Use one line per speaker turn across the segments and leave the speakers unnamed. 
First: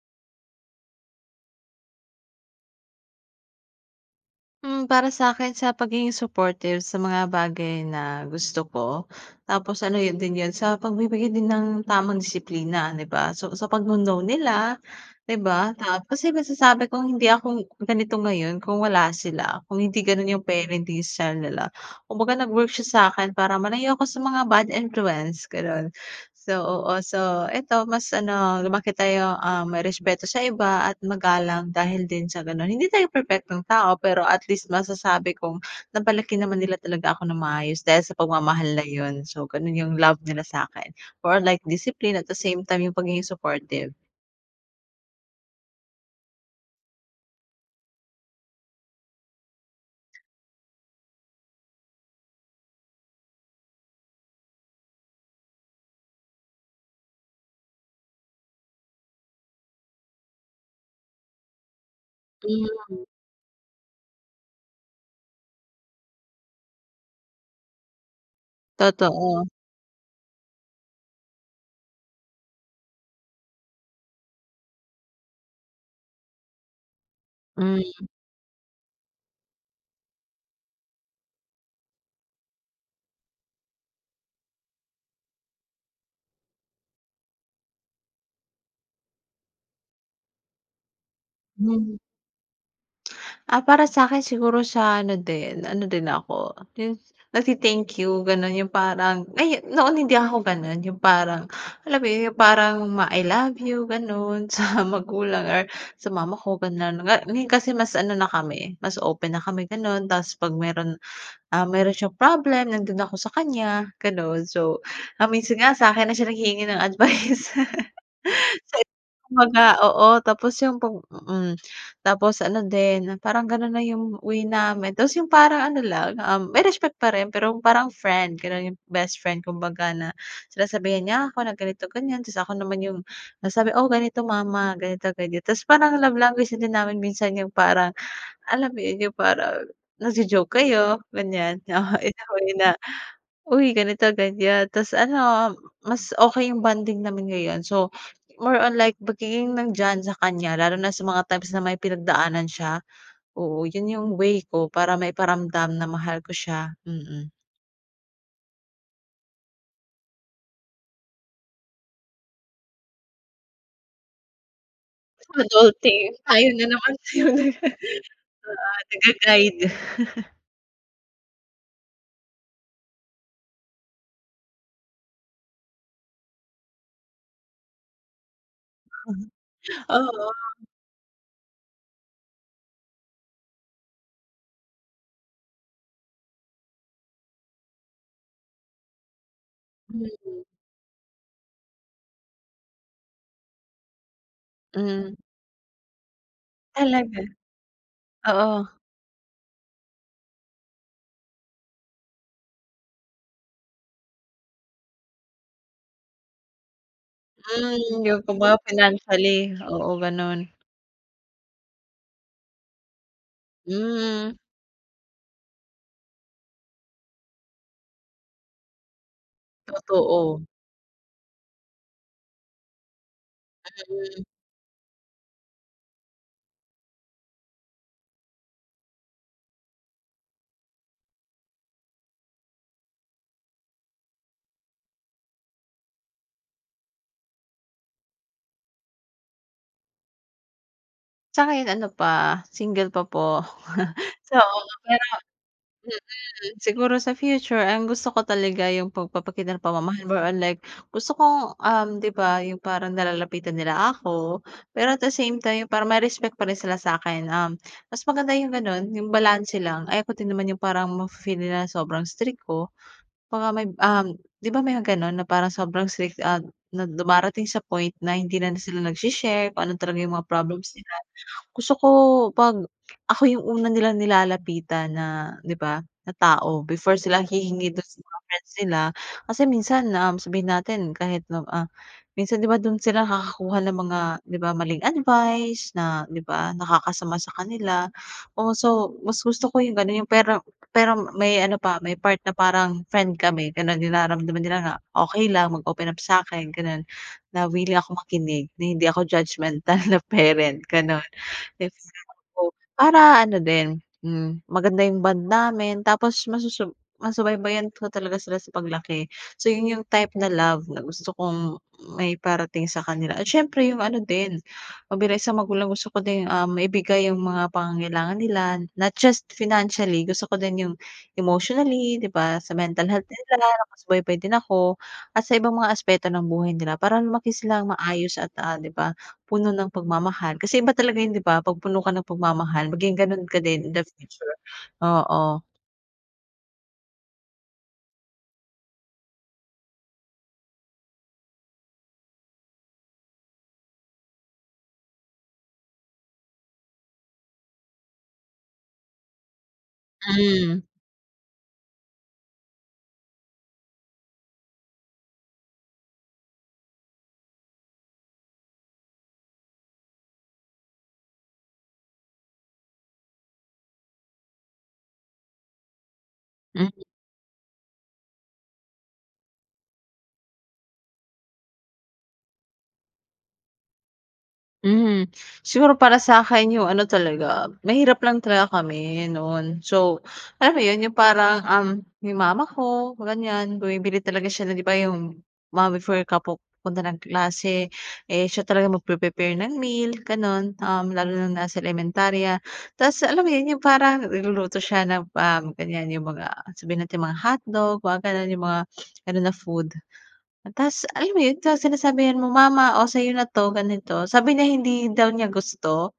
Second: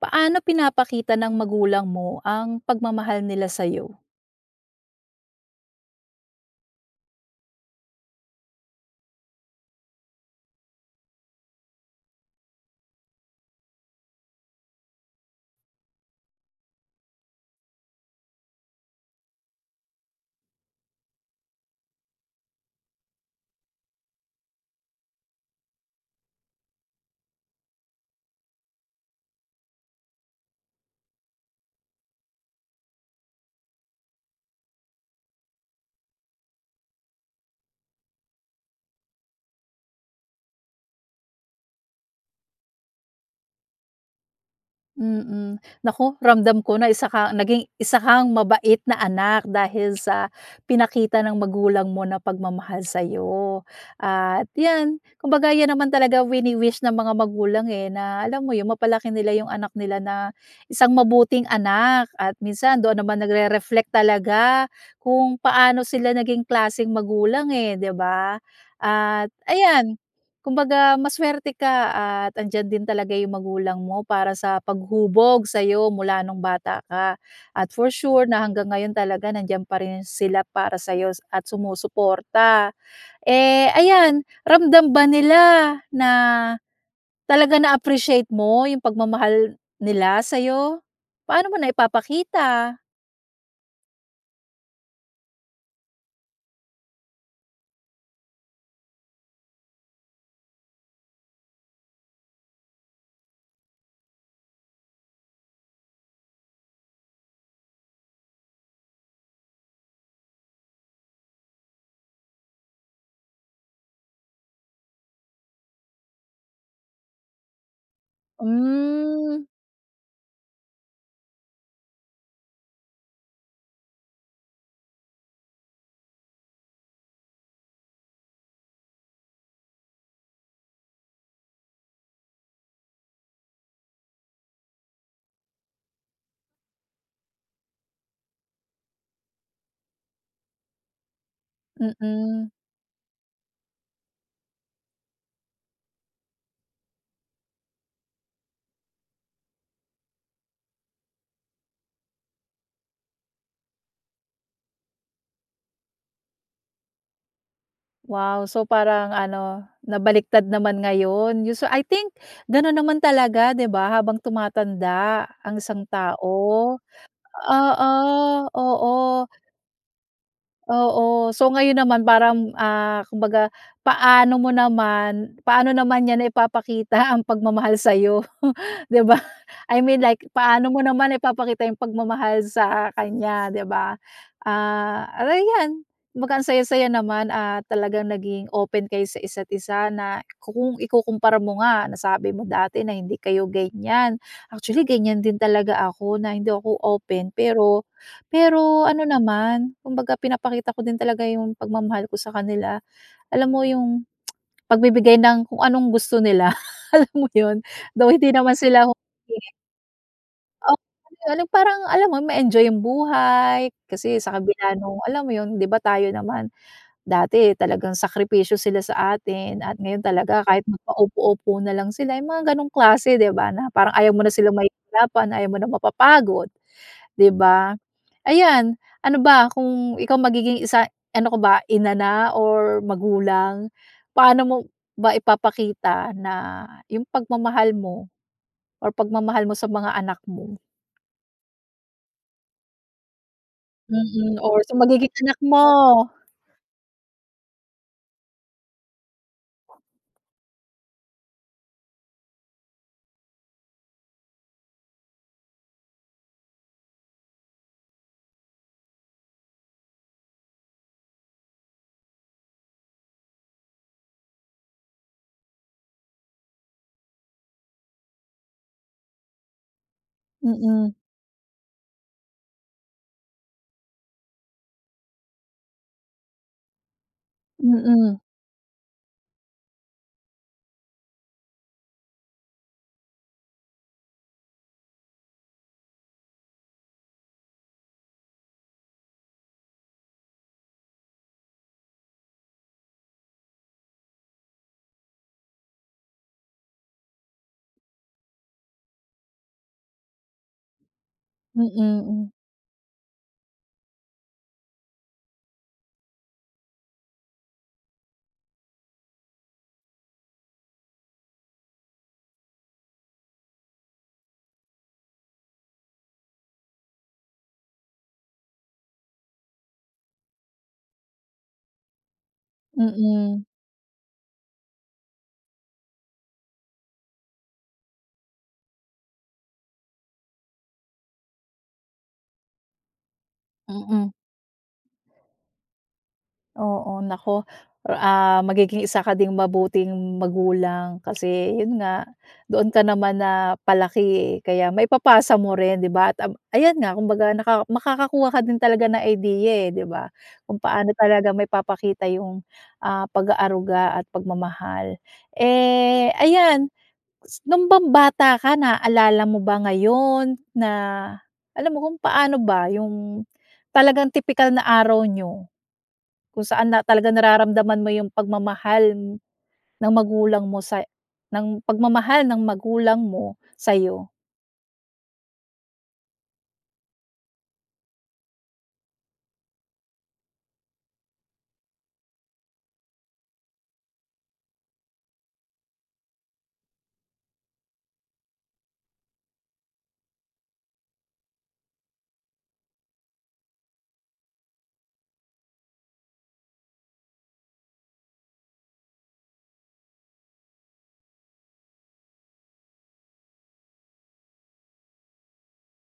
Paano pinapakita ng magulang mo ang pagmamahal nila sa'yo?
Hmm, para sa'kin sa pagiging supportive sa mga bagay na gusto ko, tapos ano yun din yun sa pagbibigay din ng tamang disiplina, di ba? So, sa pagno-no nila, di ba? Tapos yung masasabi kong hindi ako ganito ngayon kung wala sila kung hindi ganun yung parenting style nila. Kumbaga nag-work siya sa'kin para malayo ako sa mga bad influence, ganon. So oh so, ito mas ano lumaki tayong, um, may respeto sa iba at magalang dahil din sa ganun. Hindi tayo perpektong tao pero at least masasabi kong napalaki naman nila talaga ako ng maayos dahil sa pagmamahal na yun. So, ganun yung love nila sa'kin, for a like discipline at the same time yung pagiging supportive.
Mm. Naku, ramdam ko na isa ka naging isa kang mabait na anak dahil sa pinakita ng magulang mo na pagmamahal sa'yo. At yan, kumbaga yan naman talaga wini-wish ng mga magulang, eh, na alam mo yun mapalaki nila yung anak nila na isang mabuting anak. At minsan doon
[unintelligible]
naman nagre-reflect talaga kung paano sila naging klaseng magulang, eh, di ba? At,
Totoo.
ayan, kumbaga maswerte ka at andiyan din talaga yung magulang mo para sa paghubog sa'yo mula nung bata ka at
Hmm.
for sure na hanggang ngayon talaga nandiyan pa rin sila para sa'yo at sumusuporta. Eh, ayan, ramdam ba nila na talaga na-appreciate mo yung pagmamahal nila sa'yo? Paano mo
Hmm.
naipapakita?
Ah, para sakin siguro sa ano din, ano din ako yun nag-te-thank you, ganon yung parang, ay, noon hindi ako ganon, yung parang alam yung parang ma I love you ganon sa magulang or sa mama ko ganon. Ngayon kasi mas ano na kami, mas open na kami ganon, tapos 'pag meron, ah, meron siyang problem nandoon ako sa kanya ganon. So, ah, minsan nga sa 'kin na siya naghihingi ng advice.
Hmm.
Kumbaga, oo, tapos yung pag mm, tapos ano din, parang ganun na yung way namin. Tapos yung parang ano lang, ah, may respect pa rin pero parang friend ganon, yung best friend kumbaga, na sinasabihan niya ako na ganito ganyan, tapos ako naman yung nasabi, oo, ganito mama ganito ganyan. Tapos parang love language din namin minsan yung parang alam mo yun, yung parang nag-jo-joke kayo ganyan in a way
Mm.
na, uy ganito ganyan tas ano mas okay yung bonding namin ngayon. So, more on like pagiging nandiyan sa kanya lalo na sa mga times na may pinagdaanan siya. Oo, yun yung way ko para maiparamdam na mahal ko siya, mm.
Wow, so, parang ano nabaliktad naman ngayon. Yun so I think ganun naman talaga 'di ba, habang tumatanda ang isang
Adulting. Tayo na
tao,
naman. Oo
oo, oo.
nag-ga-guide.
Oo, so ngayon naman parang, ah, kumbaga paano mo naman paano naman niya naipapakita ang pagmamahal sayo, 'di ba? I mean like
Oo.
paano mo naman ipapakita yung pagmamahal sa kanya, 'di ba? Ah, ayan, kumbaga, ang saya saya naman at talagang naging open kayo sa isa't isa na
Mhm.
kung ikukumpara mo nga nasabi mo dati na hindi kayo ganyan. Actually,
Hmm.
ganyan din talaga ako na hindi ako
Talaga.
open pero
Oo.
pero ano naman, kumbaga pinapakita ko din talaga yung pagmamahal ko sa kanila. Alam mo yung pagbibigay ng kung anong gusto nila, alam mo yun
Hmm,
though
yung
hindi naman
kumbaga
sila
financially, oo ganun.
Oh, yung parang alam mo ma-enjoy yung buhay kasi
Hmm.
sa kabila ng alam mo yun, 'di ba, tayo naman dati talagang sakripisyo sila sa atin at ngayon talaga
Totoo.
kahit maka-upo-upo nalang sila, yung mga ganong klase, 'di ba. Na parang ayaw
Mhm.
mo na silang mahihirapan, ayaw mo na mapapagod 'di ba. Ayan, ano ba? Kung ikaw magiging isa ano ka ba, inana or magulang? Paano mo ba ipapakita na yung pagmamahal mo or pagmamahal mo sa mga anak mo?
Sa ngayon ano pa, single pa po.
Mm,
So
or sa
pero
magiging anak mo.
hmm. Siguro sa future ang gusto ko talaga yung pagpapakita ng pamamahal more or like gusto kong, um 'di ba, yung parang nalalapitan nila ako. Pero at the same time, yung parang may respect pa rin sila sa'kin. Um, mas maganda yung ganon, yung balanse lang, ayoko din naman yung parang mafe-feel nila sobrang strict ko. Baka may um, 'di ba may mga ganon, na parang sobrang strict, ah na dumarating sa point na hindi na sila nagse-share kung ano talaga yung mga problems nila.
Mm.
Gusto ko pag ako yung una nilang nilalapitan, na 'di ba, na tao, before sila hihingi dun sa mga
Mm.
friends nila. Kasi minsan, um, sabihin natin kahit na, ah, minsan 'di ba, dun sila nakakakuha ng mga 'di ba, maling advice na 'di ba, nakakasama sa kanila o so, mas gusto ko yung ganun yung pero pero may ano pa, may part na parang friend kami, ganon naramdaman nila na okey lang mag-open up sa'kin ganon. Na willing ako makinig, na hindi ako judgemental na parent, ganun.
Mm, mm.
[unintelligible] Para ano din, hmm, maganda yung bond namin, tapos masusub masubaybayan ko talaga sila sa paglaki. So, yun yung type na love na gusto kong maiparating sa kanila. At siyempre yung ano din, na bilang isang magulang, gusto ko din, um, maibigay yung mga pangangailangan nila, not just financially, gusto ko din yung emotionally 'di ba? Sa mental health din
Mm.
nila nakasubaybay din ako at sa ibang mga aspeto ng buhay nila para lumaki silang maayos at, ah, 'di ba, puno ng pagmamahal. Kasi iba talaga yun 'di ba? 'Pag puno ka ng pagmamahal maging ganun ka din in the
Mm.
future, oo.
Oo, naku, or ah, magiging isa ka ding mabuting magulang, kasi yun nga doon ka naman napalaki, eh, kaya maipapasa mo rin, 'di ba? At, ayan nga kumbaga naka makakakuha ka din talaga ng idea, eh, 'di ba? Kung
Hmm.
paano talaga maipapakita yung, ah, pag-aaruga at pagmamahal. Eh, ayan, s nong bang bata ka, naalala mo ba ngayon na alam mo kung, paano ba yung talagang tipikal na araw niyo. Kung saan
Mhm.
na talaga nararamdaman mo yung pagmamahal ng magulang mo sa ng pagmamahal ng magulang mo sa'yo?
Mhm, siguro para sa'kin yung ano talaga, mahirap lang talaga kami noon. So, alam mo yun, yung parang, um, yung mama ko ganyan bumibili talaga siya na 'di ba, yung mga before ka pup punta ng klase. Eh, siya talaga mag pre-prepare ng meal ganon. Um, lalo na nong nasa elementarya. Tas alam mo, yun yung parang nagluluto siya ng pam ganyan yung mga sabihin natin yung mga hotdog, mga ganun, yung mga ano na food. Tas alam mo yun sa sinasabihan mo, "mama, oh, sayo na'to," ganito. Sabi niya hindi daw niya gusto.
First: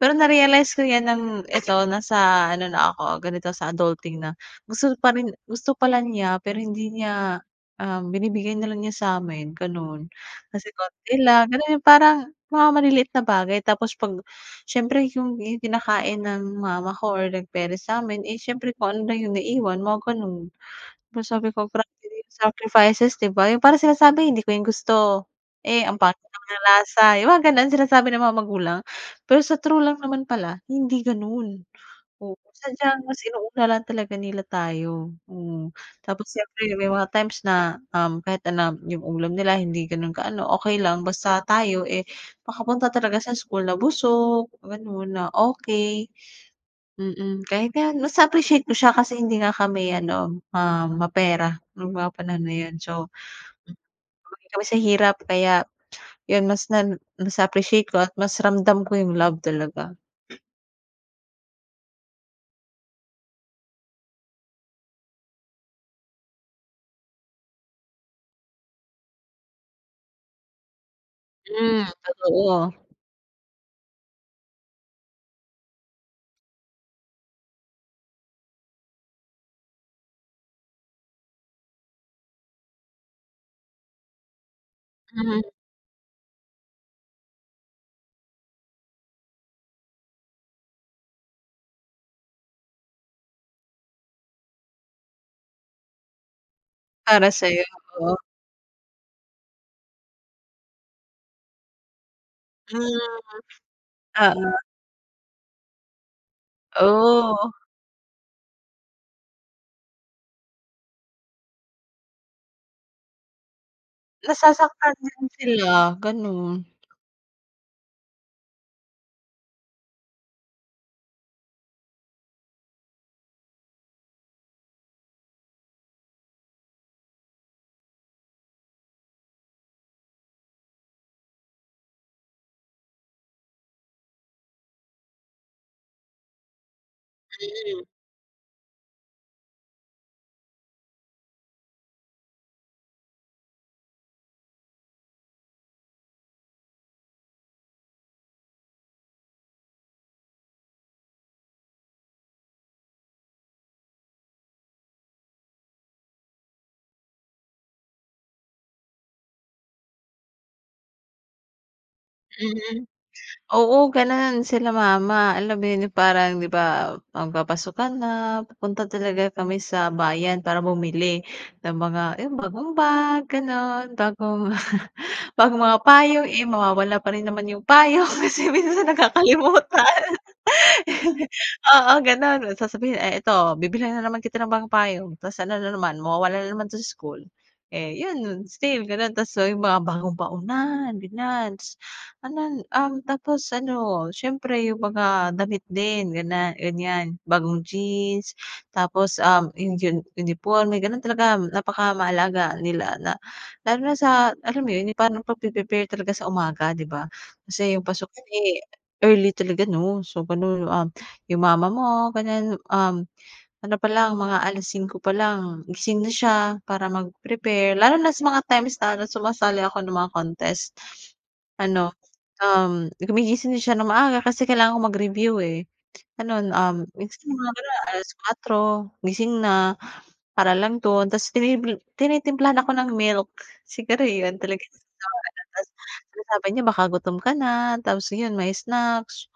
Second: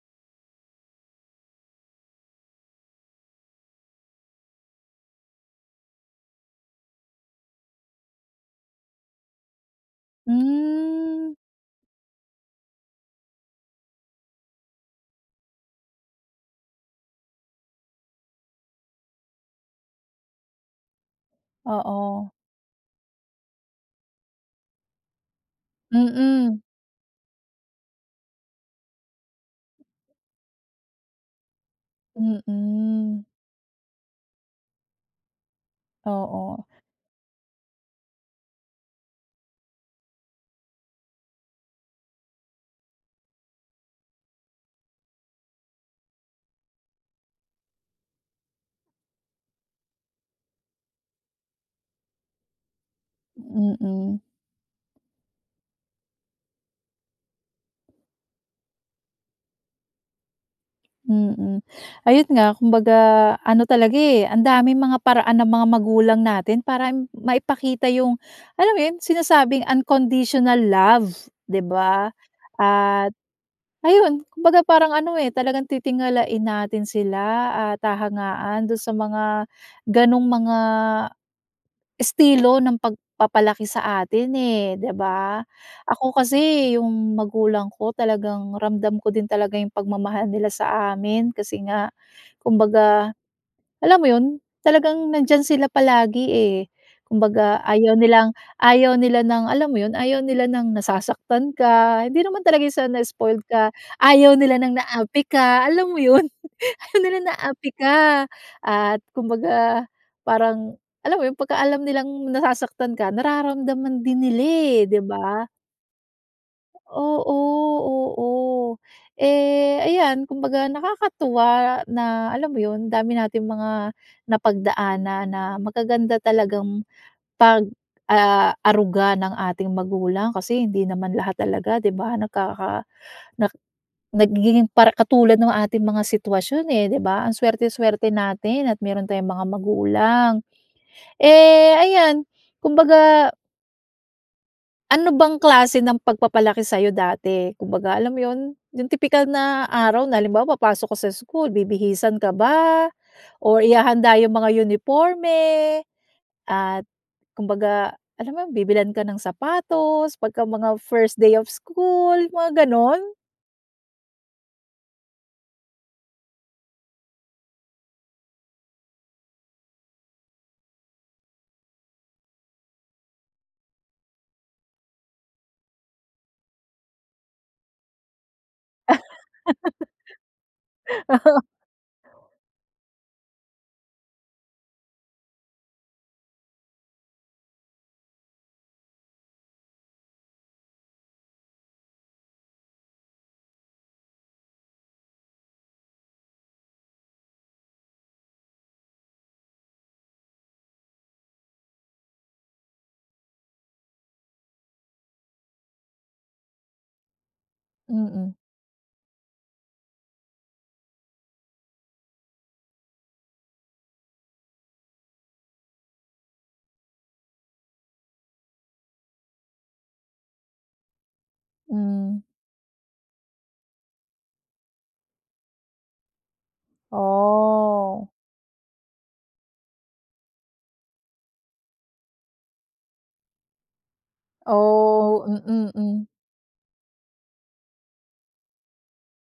Pero narealize ko yan ng eto nasa ano na ako ganito sa adulting na. Gusto pa rin gusto pala niya pero hindi niya um, binibigay na lang niya sa'min ganon. Kasi konti
Hmm.
lang ganun, yung parang mga maliliit na bagay tapos 'pag siyempre, yung kinakain ng mama ko or like parents sa'min. Eh, siyempre kung ano lang yung naiwan mga ganon. Pero sabi ko grabe din
Oo.
sacrifices, 'di ba? Yung parang sinasabi hindi ko yan gusto, eh, ang pangit
Mm.
ng lasa, yung mga ganon sinasabi ng mga magulang. Pero sa true lang naman pala hindi ganon. Oo, sadyang mas
Mm.
inuuna lang talaga nila tayo, hmm. Tapos
Oo.
siyempre may mga, times na, um, kahit ano lang yung ulam nila, hindi ganun ka ano, okey lang basta tayo, eh, makapunta talaga sa school na busog ganon, na, okey. Mm, kahit nga mas appreciate ko siya kasi, hindi nga kami ano ma mapera nung mga panahon na yun. So,
Mm.
hmm, laki kami sa hirap, kaya yun mas nan mas appreciate ko at mas ramdam ko yung love talaga.
Mm, ayun nga, kumbaga ano talaga, eh, ang daming mga paraan ng mga magulang natin para maipakita yung, alam mo yun, sinasabing unconditional love, 'di
Hmm,
ba?
totoo.
At ayun, kumbaga parang ano, eh, talagang titingalain natin sila at hahangaan dun sa mga gano'ng mga estilo ng pagpapalaki sa atin, eh, 'di
Hmm.
ba? Ako kasi, yung magulang ko talagang ramdam ko din talaga yung pagmamahal nila sa amin kasi nga kumbaga, alam mo yun, talagang nandiyan sila palagi, eh.
Para
Kumbaga,
sa'yo,
ayaw
oo.
nilang ayaw nila ng, alam mo yun, ayaw nila ng nasasaktan ka. Hindi naman talaga
Hmm.
siya na spoiled ka, ayaw nila
Oo.
ng naapi ka, alam mo yun, ayaw nila
Oh.
naapi ka at kumbaga parang, alam mo yung pagka alam nilang nasasaktan ka, nararamdaman din nila, eh,
Nasasaktan
'di
din
ba?
sila, ganun.
Oo, oo. Eh, ayan, kumbaga nakakatuwa na, alam mo yun, dami nating mga napagdaan na magaganda talagang pag, ah, aruga ng ating magulang. Kasi hindi naman lahat talaga, 'di ba, nagkaka nak nagiging para katulad ng ating mga sitwasyon, eh, 'di ba? Ang swerte,
Hmm.
swerte natin at meron tayong mga magulang. Eh, ayan, kumbaga Ano bang klase ng pagpapalaki sa'yo dati? Kumbaga, alam mo yun, yung tipikal na araw na halimbawa papasok ka sa school, bibihisan ka ba or ihahanda yung mga uniporme, at kumbaga, alam mo yun, bibilhan ka ng sapatos pagka mga first day of school, mga
Mm.
gano'n?
Oo ganun sila mama, alam mo yun, parang, 'di ba, magpapasukan na pupunta talaga kami sa bayan para bumili ng mga yung bagong bag, ganun, bagong bagong mga payong, eh mawawala pa rin naman yung payong, minsan nakakalimutan.
Oo.
Oo, gano'n, sasabihin, "Eh, ito, bibilhan na naman kita ng bagong payong, tapos ano na naman, mawawala na naman sa school. Eh, yun nun, still ganun tapos yung mga bagong baonan, ganiyan, tas anan, um, tapos ano, siyempre yung mga damit din ganan ganiyan, bagong jeans tapos, um, yung diyan, uniporme, ganun talaga napakamahalaga nila na lalo na sa, alam mo yun, yung parang pagpre-prepare talaga sa umaga, 'di ba? Kasi yung pasukan,
Mm.
eh, early talaga, 'no? So, ganun yung, um, yung mama mo, ganiyan, um, ano palang, mga 5:00 palang, gising na siya para mag-prepare, lalo na sa mga times na sumasali ako ng mga contest. Ano,
Hmm.
um, gumigising na siya ng maaga kasi kailangan ko mag-review, eh, gano'n. Um, basta yung mga gano'n, alas
Oh.
kwatro gising na para lang dun, tapos tini tinitimplahan ako ng milk. Siguro yun talaga
Oh
[unintelligible] Tapos
mm, hmm.
sinasabi niya baka gutom ka na. Tapos, ayun, may snacks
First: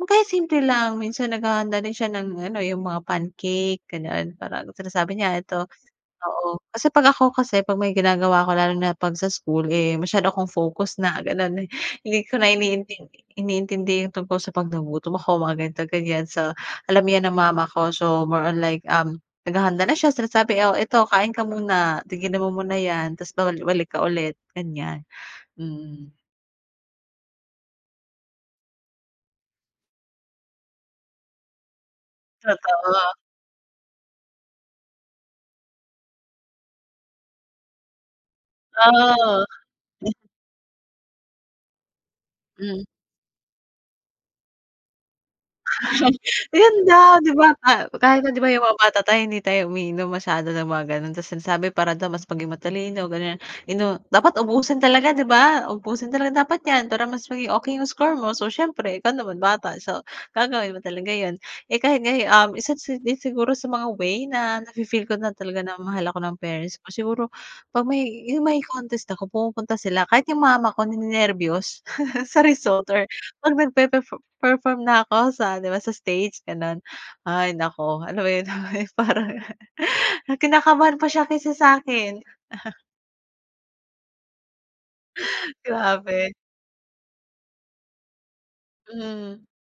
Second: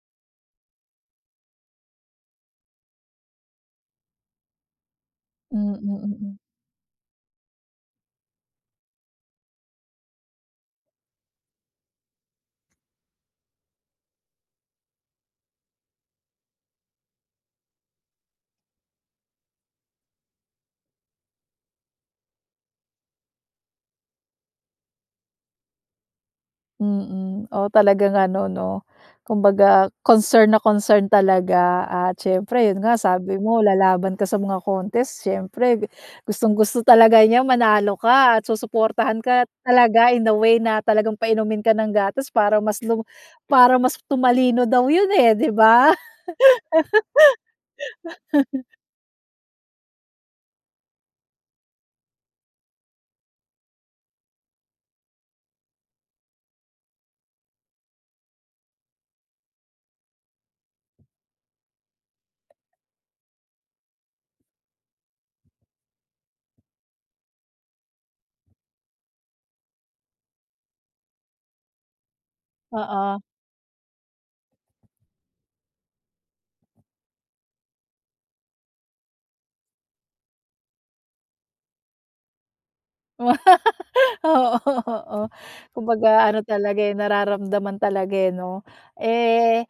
o kaya simple lang. Minsan naghahanda din siya ng ano, yung mga pancake, ganun. Parang sinasabi niya, "Eto,"
Mm, mm.
oo, kasi 'pag ako kasi, 'pag may ginagawa ako lalo na 'pag sa school, eh, masyado akong focus na gano'n, eh, hindi ko na iniintindi iniintindi yung tungkol sa 'pag nagutom ako, mga ganito, ganiyan. So, alam 'yan ng mama ko, so more on like, um, naghahanda na siya sinasabi, "Oh, eto kain ka muna, tigil mo muna 'yan, tapos babalik-balik ka ulit," ganiyan. Mm.
Mm, o talagang ano 'no, kumbaga concern na concern talaga at siyempre yun nga
Totoo.
sabi mo, lalaban ka sa mga contest, siyempre gustong-gusto talaga niya manalo ka at susuportahan ka
Oh,
talaga
hmm.
in a way na talagang painumin ka ng gatas para mas
Hmm.
lum para mas tumalino daw yun eh, ’di ba?
Ayun daw di ba, pa kahit na di ba, yung mga bata tayo hindi tayo umiinom masyado ng mga gano'n, tapos ang sinasabi para daw mas maging matalino, gano'n, inu dapat ubusin talaga di ba? "Uubusin talaga dapat ’yan para mas maging okey ’yung score mo." So, siyempre ikaw naman bata, so gagawin mo talaga ’yon. Eh, kahit ngayon, um, isa't si din siguro sa mga way na nafi-feel ko na talaga na mahal ako ng parents ko siguro pag may, yung may contest ako pumupunta sila kahit yung mama ko ni-nenerbiyos sa result or
Oo.
pag nagpe-perfor perform na ako sa di ba, sa stage gano'n. Ay naku, alam mo 'yun parang na kinakabahan pa siya kaysa sa akin.
Oo, oo kumbaga
Grabe.
ano talaga, eh, nararamdaman talaga, eh, 'no?
Mhm.
Eh,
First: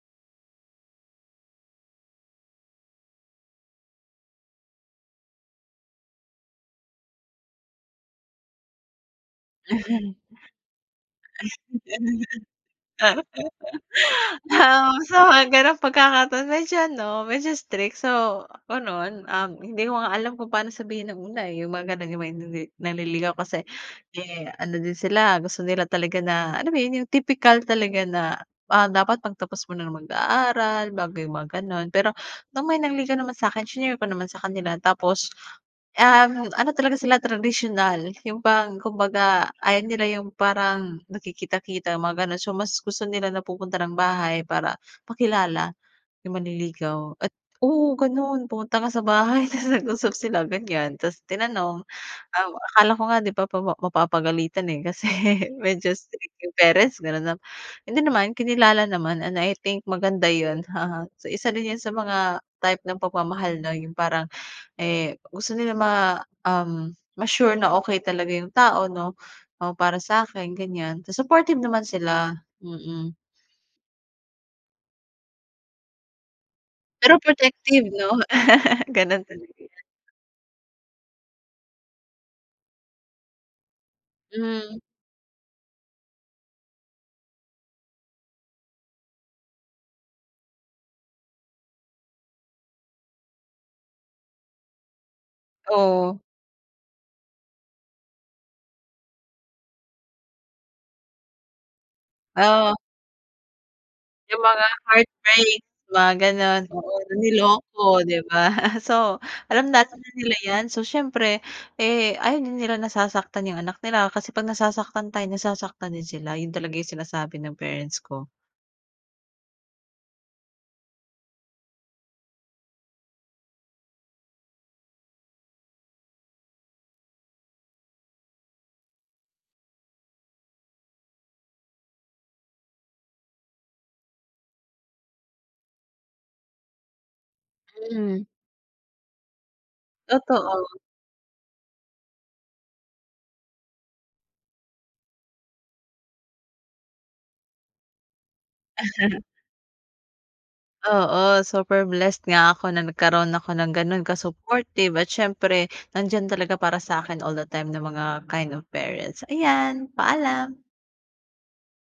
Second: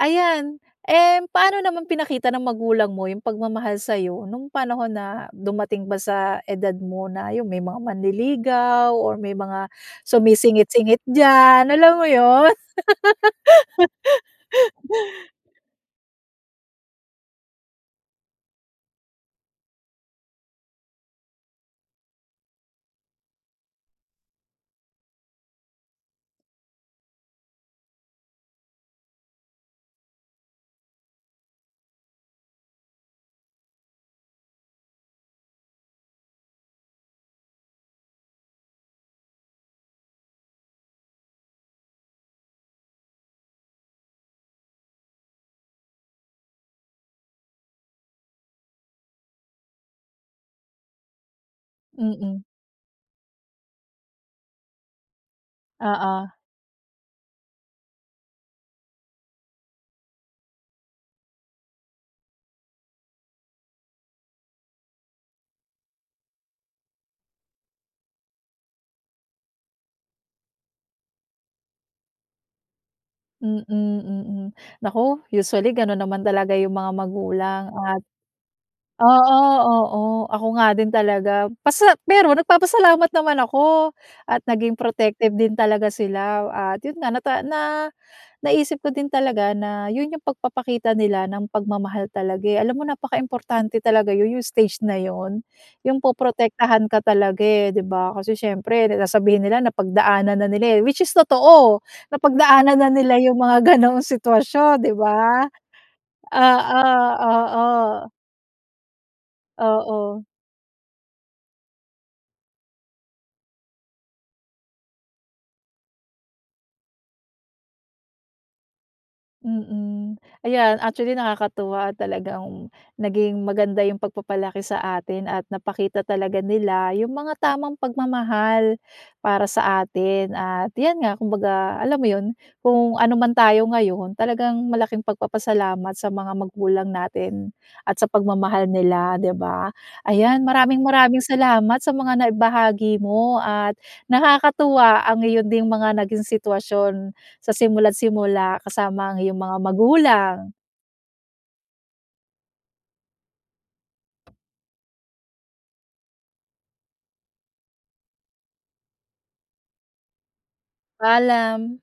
ayan. Eh, paano naman pinakita ng magulang mo yung pagmamahal sa'yo nung panahon na dumating ba sa edad mo na yung may mga manliligaw or may mga sumisingit-singit diyan, alam mo yun?
[unintelligible] Oo, sa mga ganong pagkakataon medyo ano, medyo strict. So, gano'n. Um, hindi ko nga alam kung paano sabihin nung una, eh, yung mga gano'n yung may nini nanliligaw kasi, eh ano din sila gusto nila talaga na alam mo 'yon, yung tipikal talaga na, ah, dapat magtapos muna mag-aaral bago yung mga gano'n. Pero nung may nangligaw naman sa akin, shinare ko naman sa kanila tapos um, ano talaga sila tradisyonal yung parang kumbaga, ayaw nila yung parang nakikita-kita mga gano'n. So, mas gusto nila na pupunta ng bahay para makilala yung manliligaw at oo, gano'n pumunta ka sa bahay tapos nag-usap sila ganyan. Tapos tinanong,
Mm.
um, akala ko nga di ba pawa mapapagalitan, eh, kasi medyo
Oo.
strict yung parents gano'n 'no. Hindi naman. Kinilala naman and I think maganda yun, sa isa rin yun sa mga type ng pagmamahal na yung parang, eh, gusto nila ma um ma-sure na okey talaga yung tao 'no? Oo para sakin ganyan, so supportive naman sila, mm.
Mm, mm. Naku usually gano'n naman talaga yung mga
Pero
magulang
protective
at
'no? Gano'n
oo,
talaga yan.
oo ako nga din talaga pasa pero nagpapasalamat naman ako at naging
Hmm.
protective din talaga sila. At yun nga, nata na naisip ko din talaga na yun yung pagpapakita nila ng pagmamahal talaga, eh. Alam mo, napakaimportante talaga yun, yung stage na yun yung
Oh.
poprotektahan ka talaga eh, di ba, kasi syempre da sasabihin nila, napagdaanan na nila eh, which is totoo,
Oo.
napagdaanan na nila yung mga ganong
Yung mga
sitwasyon, di ba?
heartbreak, mga gano'n
Oo,
oo niloko,
oo.
di ba? So, alam natin na
Oo.
nila ’yan. So siyempre, eh, ayaw din nila nasasaktan yung anak nila, kasi pag nasasaktan tayo, nasasaktan din sila. Yun talaga yung sinasabi ng parents ko.
Mm, ayan actually nakakatuwa at talagang naging maganda yung pagpapalaki sa atin at napakita talaga nila yung mga tamang pagmamahal para sa atin at yan nga kumbaga alam mo yun? Kung ano man tayo ngayon talagang malaking pagpapasalamat sa mga magulang natin at sa
Hmm.
pagmamahal nila, di ba? Ayan,
Totoo.
maraming maraming salamat sa mga naibahagi mo at nakakatuwa ang iyo ding mga naging sitwasyon sa simula't-simula kasama ang iyong mga magulang.
Oo, super blessed nga ako na nagkaroon ako ng gano'n ka-supportive at siyempre nandiyan talaga para sa akin all the time ng mga kind of parents. Ayan, paalam.
Paalam.